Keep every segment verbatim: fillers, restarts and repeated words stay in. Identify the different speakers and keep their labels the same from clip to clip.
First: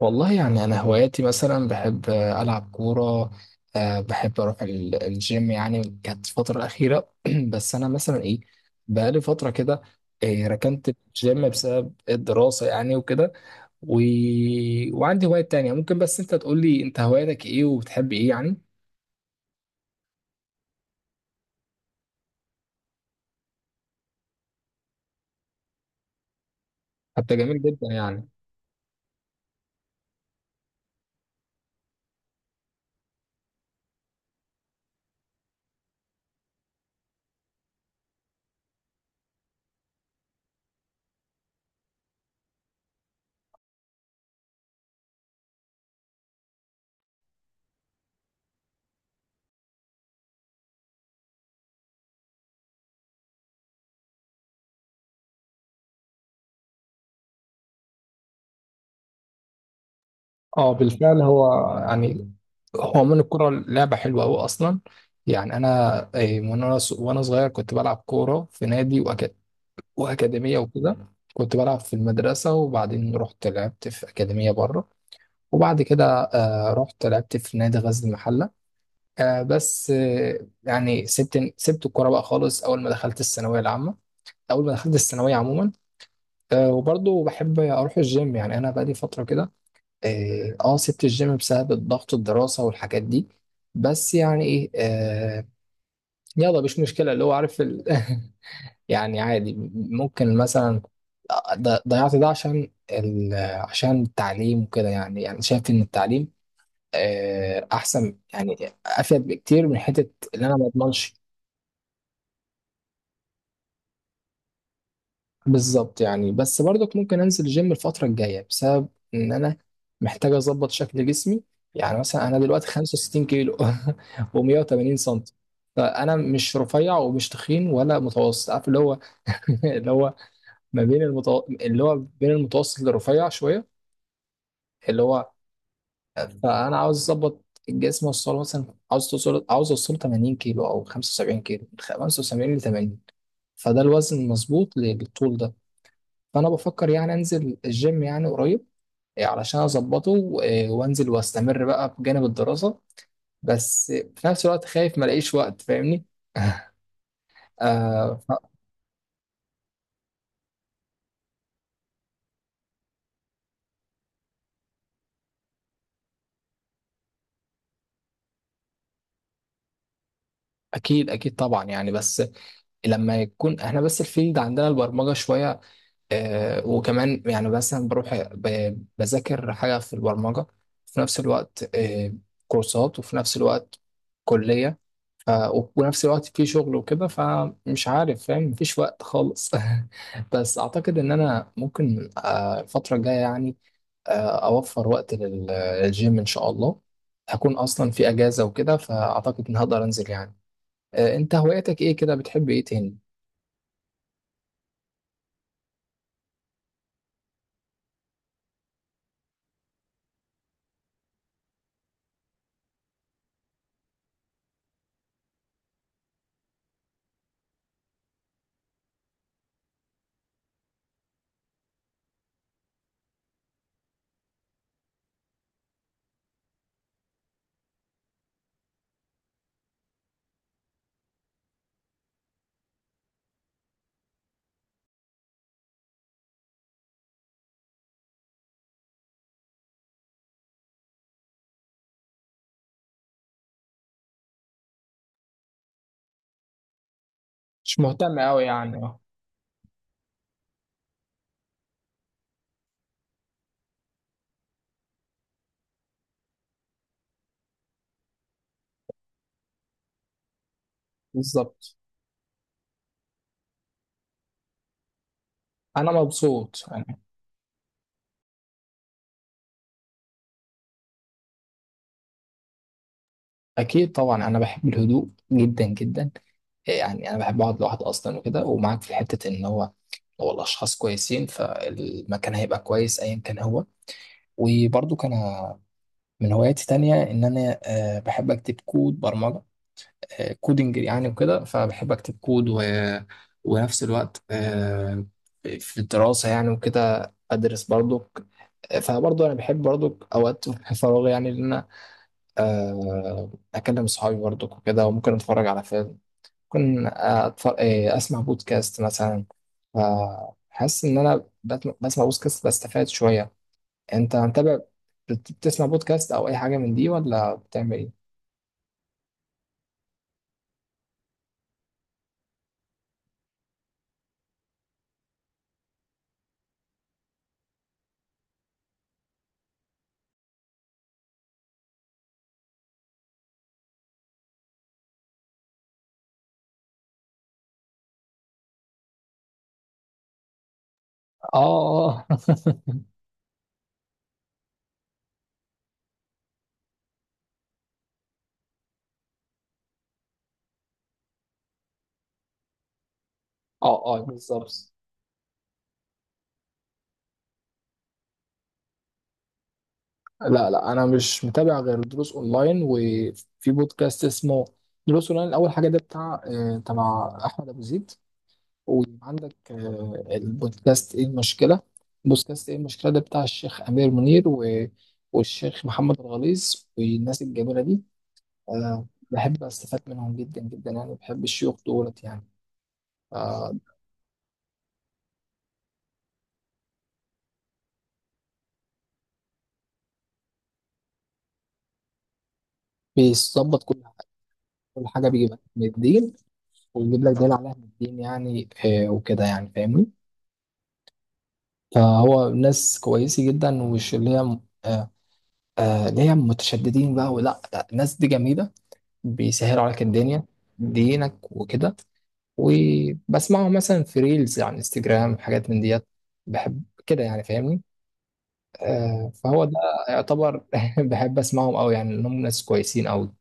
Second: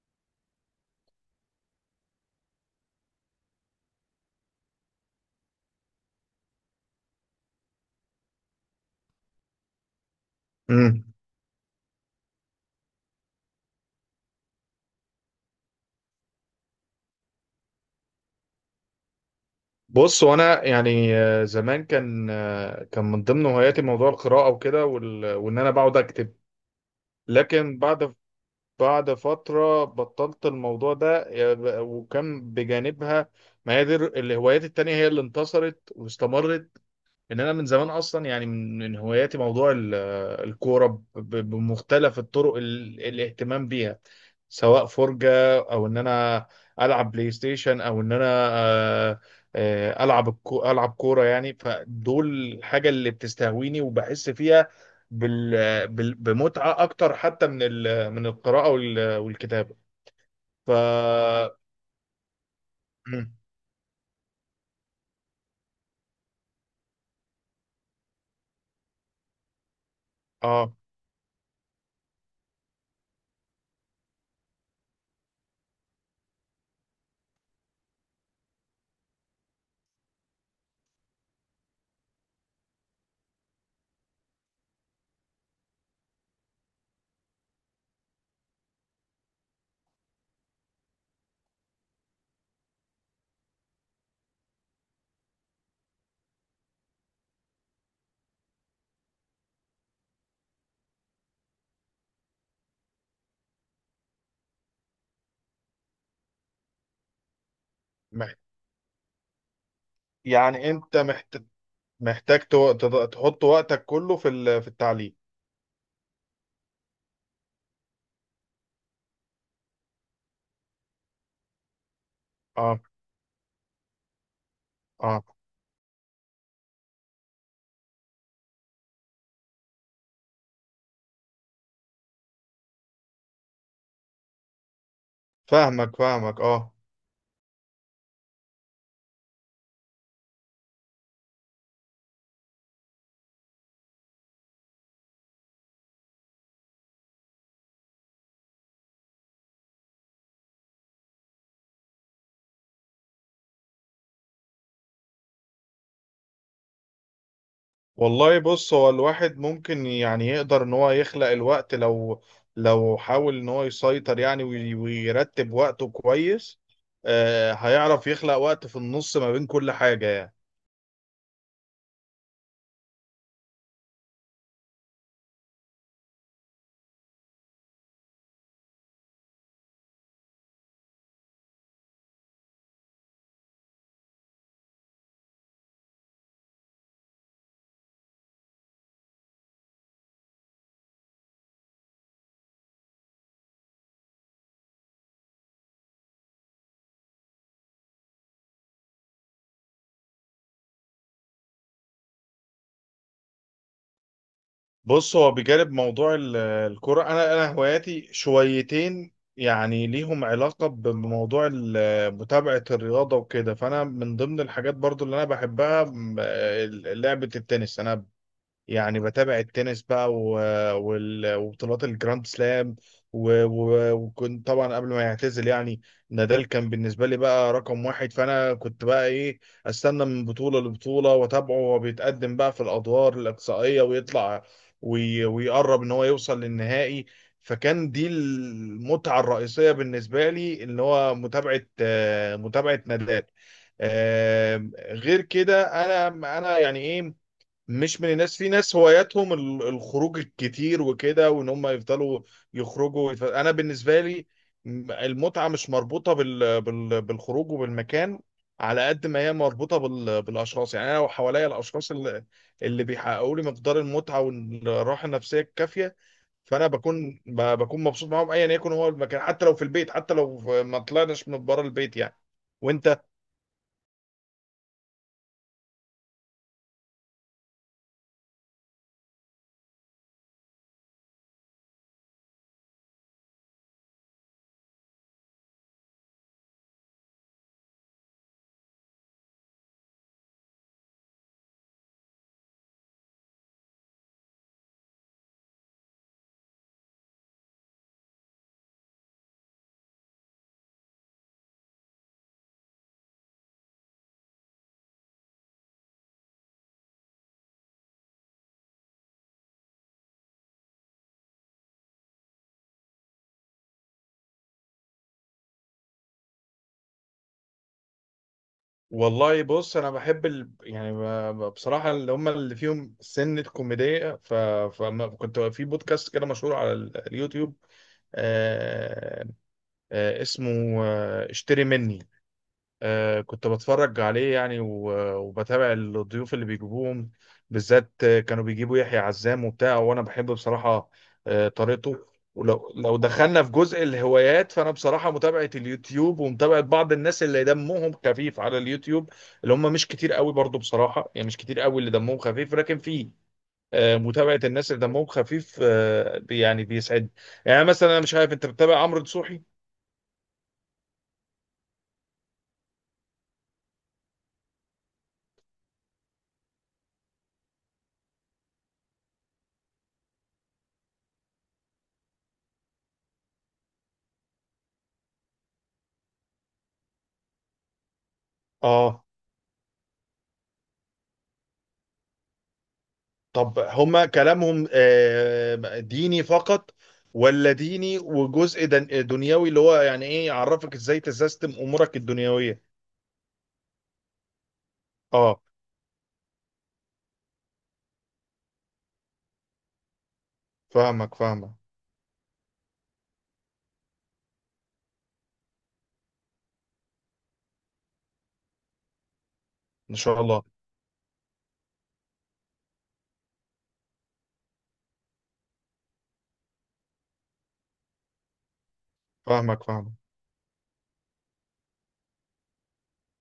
Speaker 1: والله يعني أنا هواياتي مثلا بحب آه، ألعب كورة. آه، بحب أروح ال- الجيم يعني كانت الفترة الأخيرة بس أنا مثلا إيه بقالي فترة كده. آه، ركنت
Speaker 2: امم
Speaker 1: الجيم بسبب الدراسة يعني وكده و... وعندي هوايات تانية ممكن، بس أنت تقول لي أنت هواياتك إيه وبتحب إيه يعني.
Speaker 2: بص، وانا يعني آه، زمان كان، آه، كان من ضمن هواياتي موضوع القراءه وكده، وال- وان انا بقعد اكتب.
Speaker 1: حتى جميل
Speaker 2: لكن
Speaker 1: جدا
Speaker 2: بعد
Speaker 1: يعني.
Speaker 2: بعد فتره بطلت الموضوع ده، يا ب- وكان بجانبها ما هي دي الر- الهوايات التانية هي اللي انتصرت واستمرت. ان انا من زمان اصلا يعني من من هواياتي موضوع ال- الكوره، ب- ب- بمختلف الطرق ال- الاهتمام بيها، سواء فرجه او ان انا العب بلاي ستيشن، او ان انا آه، آه، العب الكو- العب كوره يعني. فدول الحاجه اللي بتستهويني وبحس فيها بال بال- بمتعه اكتر حتى من ال- من القراءه وال- والكتابه. ف
Speaker 1: اه بالفعل هو يعني، هو من
Speaker 2: مم.
Speaker 1: الكرة لعبة حلوة أوي أصلا. يعني أنا آه، من وأنا وأنا صغير كنت بلعب كورة في نادي وأكاديمية
Speaker 2: اه.
Speaker 1: وكده. مم. كنت بلعب في المدرسة وبعدين رحت لعبت في أكاديمية بره، وبعد كده آه، رحت لعبت في نادي غزل المحلة. آه، بس آه، يعني سبت سبت الكورة بقى خالص أول ما دخلت الثانوية العامة، أول ما دخلت الثانوية عموما. آه، وبرضه بحب أروح الجيم، يعني أنا بقالي فترة كده. اه آه، سبت الجيم بسبب الضغط الدراسة والحاجات دي. بس يعني إيه آه، يلا مش مشكلة، اللي هو عارف ال... يعني عادي، ممكن مثلا ض- ضيعت ده عشان ال... عشان التعليم وكده. يعني يعني شايف ان التعليم آه، احسن،
Speaker 2: مح-
Speaker 1: يعني افيد بكتير من حته اللي انا ما
Speaker 2: يعني انت
Speaker 1: اضمنش.
Speaker 2: محت... محتاج تو- تض- تحط وقتك كله في ال- في التعليم.
Speaker 1: بالظبط، يعني بس برضك ممكن انزل الجيم الفتره الجايه بسبب ان انا محتاج اظبط شكل جسمي. يعني مثلا انا دلوقتي
Speaker 2: اه
Speaker 1: خمسة وستين كيلو و180 سم.
Speaker 2: اه،
Speaker 1: فانا مش رفيع ومش تخين ولا متوسط، عارف اللي هو اللي هو ما بين المتو... اللي هو بين المتوسط للرفيع شويه، اللي هو
Speaker 2: فاهمك فاهمك اه.
Speaker 1: فانا عاوز اظبط الجسم اوصله مثلا. عاوز توصل عاوز اوصله تمانين كيلو او خمسة وسبعين كيلو، من خمسة وسبعين ل تمانين. فده الوزن المظبوط للطول ده. فانا بفكر يعني انزل الجيم يعني قريب، إيه، علشان اظبطه إيه، وانزل واستمر بقى بجانب الدراسة. بس في نفس الوقت خايف ما الاقيش وقت، فاهمني؟ آه ف-
Speaker 2: والله بص، هو الواحد ممكن يعني يقدر ان هو يخلق الوقت، لو لو حاول ان هو يسيطر يعني وي- ويرتب وقته كويس، آه هيعرف يخلق وقت في النص ما بين كل حاجة يعني.
Speaker 1: اكيد اكيد طبعا يعني. بس لما يكون احنا بس الفيلد عندنا البرمجه شويه آه، وكمان يعني مثلا بروح ب- بذاكر حاجة في البرمجة في نفس الوقت آه، كورسات، وفي نفس الوقت كلية، ف- ونفس الوقت في شغل وكده. فمش عارف فاهم، مفيش وقت خالص بس أعتقد إن أنا ممكن آه، الفترة الجاية يعني آه، أوفر وقت لل- للجيم إن شاء الله. هكون أصلا في أجازة وكده، فأعتقد إن هقدر أنزل يعني. آه، أنت هواياتك إيه كده، بتحب إيه تاني؟
Speaker 2: بص، هو بجانب موضوع ال- الكرة، أنا أنا هواياتي شويتين يعني ليهم علاقة بموضوع ال- متابعة الرياضة وكده. فأنا من ضمن الحاجات برضو اللي أنا بحبها م- لعبة التنس. أنا يعني بتابع التنس بقى، و... وال... وبطولات الجراند سلام. و... و... وكنت طبعا قبل ما يعتزل يعني، نادال كان بالنسبة لي بقى رقم واحد. فأنا كنت بقى إيه، أستنى من بطولة لبطولة وأتابعه وهو بيتقدم بقى في الأدوار الإقصائية ويطلع وي... ويقرب إن هو يوصل للنهائي. فكان دي المتعة الرئيسية بالنسبة لي، اللي هو متابعة، آه، متابعة نادال. آه، غير كده أنا أنا يعني إيه،
Speaker 1: مش
Speaker 2: مش من
Speaker 1: مهتم
Speaker 2: الناس،
Speaker 1: أوي
Speaker 2: في
Speaker 1: يعني
Speaker 2: ناس
Speaker 1: آه،
Speaker 2: هواياتهم ال- الخروج الكتير وكده، وان هم يفضلوا يخرجوا ويتف- انا بالنسبه لي، م- المتعه مش مربوطه بال... بال... بالخروج وبالمكان، على قد ما هي مربوطه بال... بالاشخاص يعني. انا لو حواليا
Speaker 1: بالظبط.
Speaker 2: الاشخاص، اللي, اللي بيحققوا لي مقدار المتعه والراحه النفسيه
Speaker 1: أنا
Speaker 2: الكافيه،
Speaker 1: مبسوط.
Speaker 2: فانا بكون ب... بكون مبسوط معاهم ايا يكن هو المكان، حتى لو في البيت، حتى لو في- ما طلعناش من بره البيت يعني. وانت،
Speaker 1: اكيد طبعا، انا بحب الهدوء جدا جدا. يعني انا بحب اقعد لوحدي اصلا وكده، ومعاك في حته ان هو لو الاشخاص كويسين فالمكان هيبقى كويس ايا كان هو. وبرضو كان من هواياتي تانية ان انا آه، بحب اكتب كود برمجه، آه، كودنج يعني وكده. فبحب اكتب كود و... ونفس الوقت آه، في الدراسه يعني وكده ادرس برضو. فبرضو انا بحب برضو اوقات في فراغي يعني ان انا آه، اكلم صحابي برضو وكده، وممكن اتفرج على فيلم، ممكن أتفرج أسمع بودكاست مثلا. فحاسس إن أنا بت- بسمع بودكاست بستفاد شوية. أنت متابع، بت- بتسمع بودكاست أو أي حاجة من دي ولا بتعمل إيه؟
Speaker 2: والله بص، انا بحب ال... يعني ب- ب- بصراحه اللي هم اللي فيهم سنه كوميديه. ف... فكنت في بودكاست كده مشهور على ال- اليوتيوب، آه... آه... اسمه آه... اشتري مني. آه، كنت بتفرج عليه يعني، و- وبتابع الضيوف اللي بيجيبوهم، بالذات آه، كانوا بيجيبوا يحيى عزام وبتاع. وانا بحب بصراحة
Speaker 1: اه
Speaker 2: آه،
Speaker 1: اه
Speaker 2: طريقته. ولو لو دخلنا في جزء الهوايات، فانا بصراحة متابعة اليوتيوب ومتابعة بعض الناس اللي دمهم خفيف على اليوتيوب، اللي هم مش كتير قوي برضو بصراحة يعني، مش كتير قوي اللي دمهم خفيف، لكن في
Speaker 1: اه
Speaker 2: آه،
Speaker 1: اه
Speaker 2: متابعة
Speaker 1: بالظبط.
Speaker 2: الناس اللي دمهم خفيف آه، بي- يعني بيسعد. يعني مثلا انا مش عارف، انت بتتابع عمرو دسوحي؟
Speaker 1: لا لا انا مش متابع غير دروس اونلاين، وفي بودكاست اسمه دروس اونلاين. اول حاجه ده بتاع آه، تبع احمد ابو زيد. ويبقى عندك آه، البودكاست ايه المشكلة. بودكاست ايه المشكلة ده بتاع الشيخ أمير منير و... والشيخ محمد الغليظ والناس الجميلة دي. آه،
Speaker 2: اه.
Speaker 1: بحب أستفاد منهم جدا جدا يعني، بحب الشيوخ دولت يعني. آه،
Speaker 2: طب هما كلامهم آه، ديني فقط، ولا ديني وجزء دن- دنيوي، اللي هو يعني ايه يعرفك ازاي تسيستم امورك الدنيوية؟
Speaker 1: بيظبط كل حاجة، كل حاجة بيجيب لك
Speaker 2: اه،
Speaker 1: من الدين ويجيب لك دليل عليها من الدين يعني. آه، وكده يعني فاهمني.
Speaker 2: فاهمك فاهمك.
Speaker 1: فهو ناس كويسة جدا، ومش اللي هي آه، آه، اللي هي متشددين بقى، ولا لا الناس دي جميلة، بيسهلوا عليك
Speaker 2: ما شاء
Speaker 1: الدنيا،
Speaker 2: الله.
Speaker 1: دينك وكده. وبسمعه مثلا في ريلز على انستجرام حاجات من ديت. بحب كده يعني فاهمني. آه فهو ده
Speaker 2: فاهمك فاهمك.
Speaker 1: يعتبر بحب اسمعهم قوي يعني، انهم ناس كويسين قوي.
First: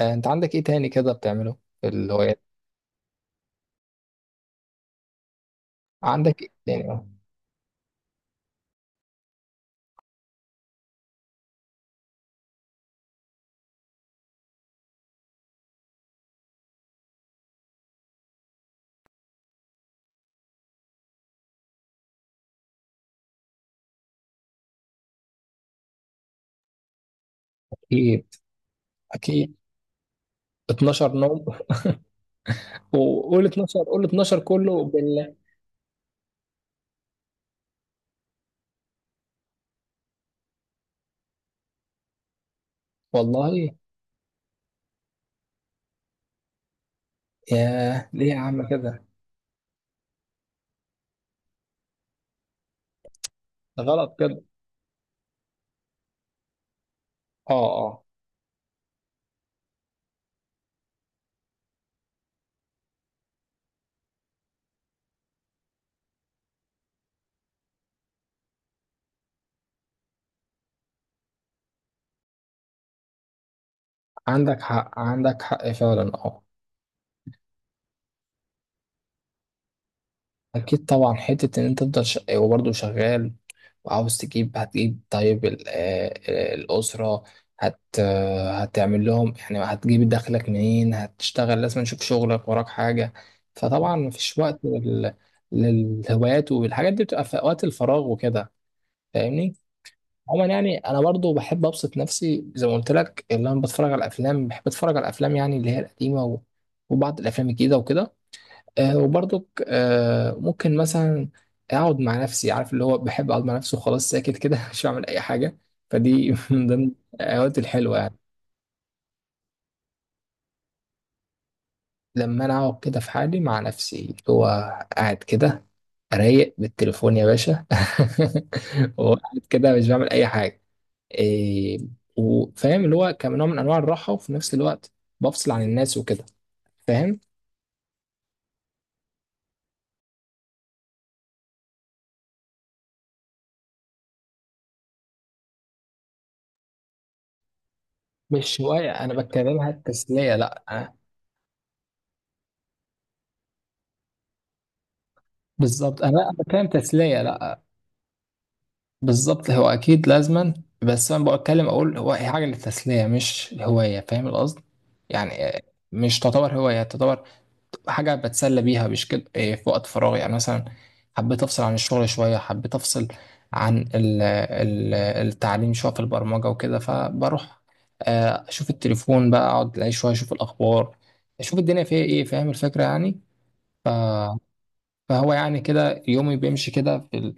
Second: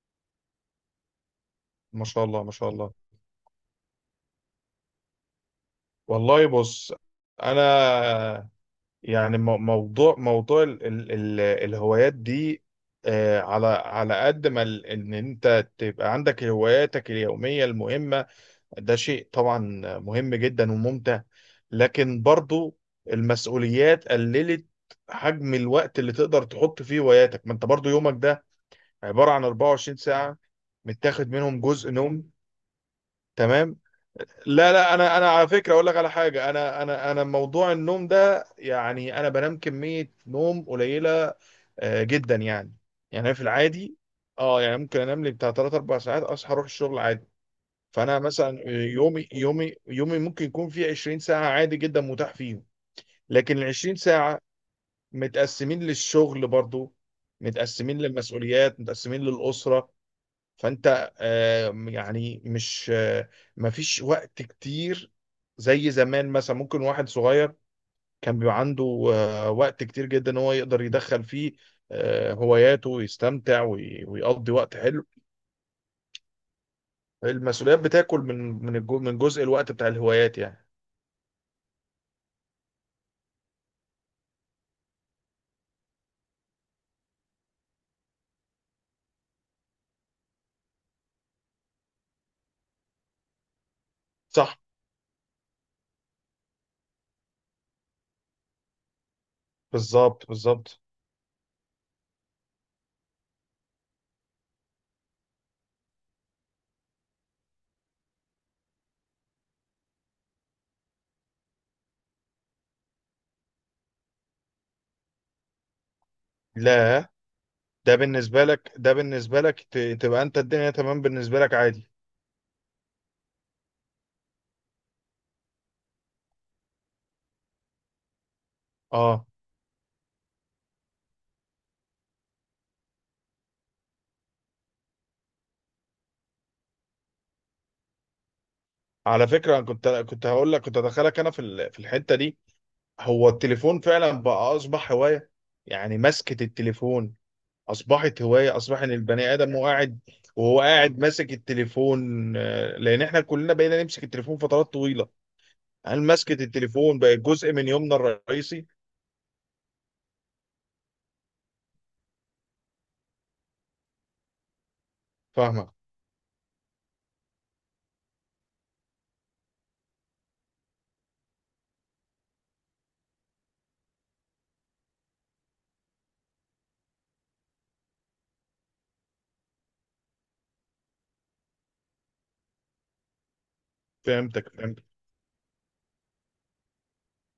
Speaker 1: آه انت عندك ايه تاني كده بتعمله في
Speaker 2: ما شاء
Speaker 1: الهوايات؟
Speaker 2: الله، ما شاء الله.
Speaker 1: عندك
Speaker 2: والله
Speaker 1: ايه
Speaker 2: بص،
Speaker 1: تاني؟
Speaker 2: انا يعني مو- موضوع موضوع ال ال ال الهوايات دي، آه، على على قد ما ال- ان انت تبقى عندك هواياتك اليومية المهمة، ده شيء طبعا مهم جدا وممتع، لكن برضو المسؤوليات قللت حجم الوقت اللي تقدر تحط فيه هواياتك، ما انت برضو يومك
Speaker 1: اكيد
Speaker 2: ده عبارة عن
Speaker 1: اكيد
Speaker 2: اربعة وعشرين ساعة،
Speaker 1: اتناشر
Speaker 2: متاخد
Speaker 1: نوم.
Speaker 2: منهم جزء نوم.
Speaker 1: وقول
Speaker 2: تمام.
Speaker 1: اتناشر، قول اتناشر
Speaker 2: لا
Speaker 1: كله
Speaker 2: لا، انا انا
Speaker 1: بالله.
Speaker 2: على فكرة اقول لك على حاجة، انا انا انا موضوع النوم ده يعني، انا بنام كمية نوم قليلة آه، جدا يعني. يعني أنا في
Speaker 1: والله
Speaker 2: العادي، اه، يعني ممكن انام لي بتاع ثلاث اربعة ساعات، اصحى اروح الشغل عادي.
Speaker 1: ياه
Speaker 2: فانا
Speaker 1: ليه يا
Speaker 2: مثلا
Speaker 1: عم كده؟
Speaker 2: يومي يومي يومي ممكن يكون فيه عشرين ساعه عادي جدا متاح فيهم، لكن ال
Speaker 1: ده
Speaker 2: عشرين
Speaker 1: غلط
Speaker 2: ساعه
Speaker 1: كده.
Speaker 2: متقسمين للشغل برضو،
Speaker 1: اه
Speaker 2: متقسمين
Speaker 1: اه،
Speaker 2: للمسؤوليات، متقسمين للاسره. فانت آه، يعني مش، آه، مفيش وقت كتير زي زمان. مثلا ممكن واحد صغير كان بيبقى عنده آه، وقت كتير جدا ان هو يقدر يدخل فيه آه، هواياته ويستمتع وي- ويقضي
Speaker 1: عندك
Speaker 2: وقت
Speaker 1: حق،
Speaker 2: حلو.
Speaker 1: عندك حق فعلا اه.
Speaker 2: المسؤوليات بتاكل من من الجو- من جزء الوقت بتاع الهوايات يعني.
Speaker 1: اكيد طبعا، حته ان انت تفضل ش... وبرضه شغال وعاوز تجيب، هتجيب طيب ال... آه، آه، الاسره هت... آه، هتعمل لهم يعني، هتجيب دخلك منين؟ هتشتغل، لازم نشوف شغلك وراك حاجه. فطبعا مفيش
Speaker 2: صح.
Speaker 1: وقت لل... للهوايات، والحاجات دي بتبقى في اوقات الفراغ وكده، فاهمني.
Speaker 2: بالظبط
Speaker 1: عموما يعني
Speaker 2: بالظبط.
Speaker 1: انا برضه بحب ابسط نفسي زي ما قلت لك، اللي انا بتفرج على الافلام. بحب اتفرج على الافلام يعني، اللي هي القديمه و... وبعض الافلام الجديده وكده. آه وبرضك آه ممكن مثلا اقعد مع نفسي، عارف اللي هو بحب اقعد مع نفسي وخلاص، ساكت كده مش بعمل اي حاجه. فدي من ضمن
Speaker 2: لا،
Speaker 1: الاوقات
Speaker 2: ده
Speaker 1: الحلوه يعني.
Speaker 2: بالنسبة لك، ده بالنسبة لك ت- تبقى انت الدنيا تمام بالنسبة لك عادي.
Speaker 1: لما انا اقعد كده في حالي مع نفسي، اللي هو قاعد كده رايق بالتليفون يا باشا
Speaker 2: اه،
Speaker 1: وقاعد كده مش بعمل اي حاجه إيه. وفاهم اللي هو كنوع من انواع الراحه، وفي نفس الوقت بفصل عن الناس وكده فاهم.
Speaker 2: على فكرة انا كنت، كنت هقول لك، كنت ادخلك انا في ال- في الحتة دي. هو التليفون فعلا بقى اصبح هواية، يعني مسكة التليفون اصبحت هواية.
Speaker 1: مش
Speaker 2: اصبح
Speaker 1: هوايه،
Speaker 2: ان
Speaker 1: انا
Speaker 2: البني ادم هو
Speaker 1: بتكلمها
Speaker 2: قاعد،
Speaker 1: تسليه
Speaker 2: وهو
Speaker 1: لا.
Speaker 2: قاعد ماسك التليفون، آه، لان احنا كلنا بقينا نمسك التليفون فترات طويلة.
Speaker 1: بالظبط،
Speaker 2: هل
Speaker 1: انا
Speaker 2: مسكة
Speaker 1: بتكلم
Speaker 2: التليفون بقت
Speaker 1: تسليه
Speaker 2: جزء
Speaker 1: لا.
Speaker 2: من يومنا الرئيسي؟
Speaker 1: بالظبط هو اكيد لازما. بس انا بتكلم اقول هو، هي حاجه للتسليه مش هوايه، فاهم القصد؟ يعني آه،
Speaker 2: فاهمك.
Speaker 1: مش تعتبر هوايه، تعتبر حاجه بتسلى بيها مش كده. آه، في وقت فراغي يعني مثلا حبيت افصل عن الشغل شويه، حبيت افصل عن ال- ال- التعليم شويه في البرمجه وكده، فبروح آه، اشوف التليفون بقى، اقعد اعيش شويه، اشوف الاخبار، اشوف الدنيا فيها ايه، فاهم الفكره يعني.
Speaker 2: فهمتك فهمتك.
Speaker 1: فهو يعني كده يومي بيمشي كده في ال...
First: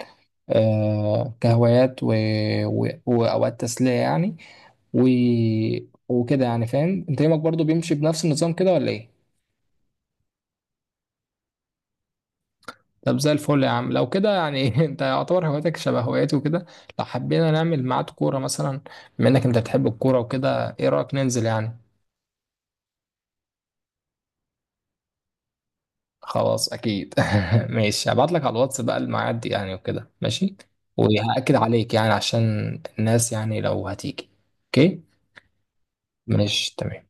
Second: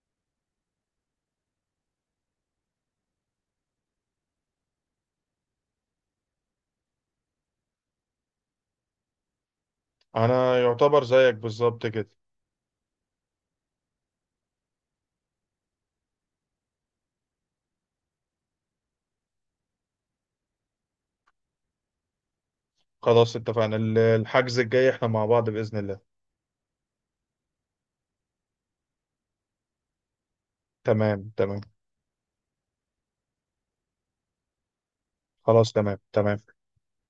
Speaker 1: آه كهوايات و... و... وأوقات تسلية يعني، و... وكده يعني فاهم. أنت يومك برضو بيمشي بنفس النظام كده ولا إيه؟
Speaker 2: انا يعتبر زيك بالظبط كده.
Speaker 1: طب زي الفل يا عم لو كده يعني أنت يعتبر هواياتك شبه هواياتي وكده، لو حبينا نعمل ميعاد كورة مثلا، بما إنك أنت بتحب الكورة وكده، إيه رأيك ننزل يعني؟
Speaker 2: خلاص اتفقنا، ال- الحجز الجاي احنا مع بعض بإذن الله.
Speaker 1: خلاص أكيد ماشي هبعت لك على الواتس بقى الميعاد يعني وكده، ماشي؟
Speaker 2: تمام
Speaker 1: وهأكد
Speaker 2: تمام.
Speaker 1: عليك يعني عشان الناس يعني لو هتيجي، أوكي؟
Speaker 2: خلاص. تمام تمام.
Speaker 1: ماشي تمام.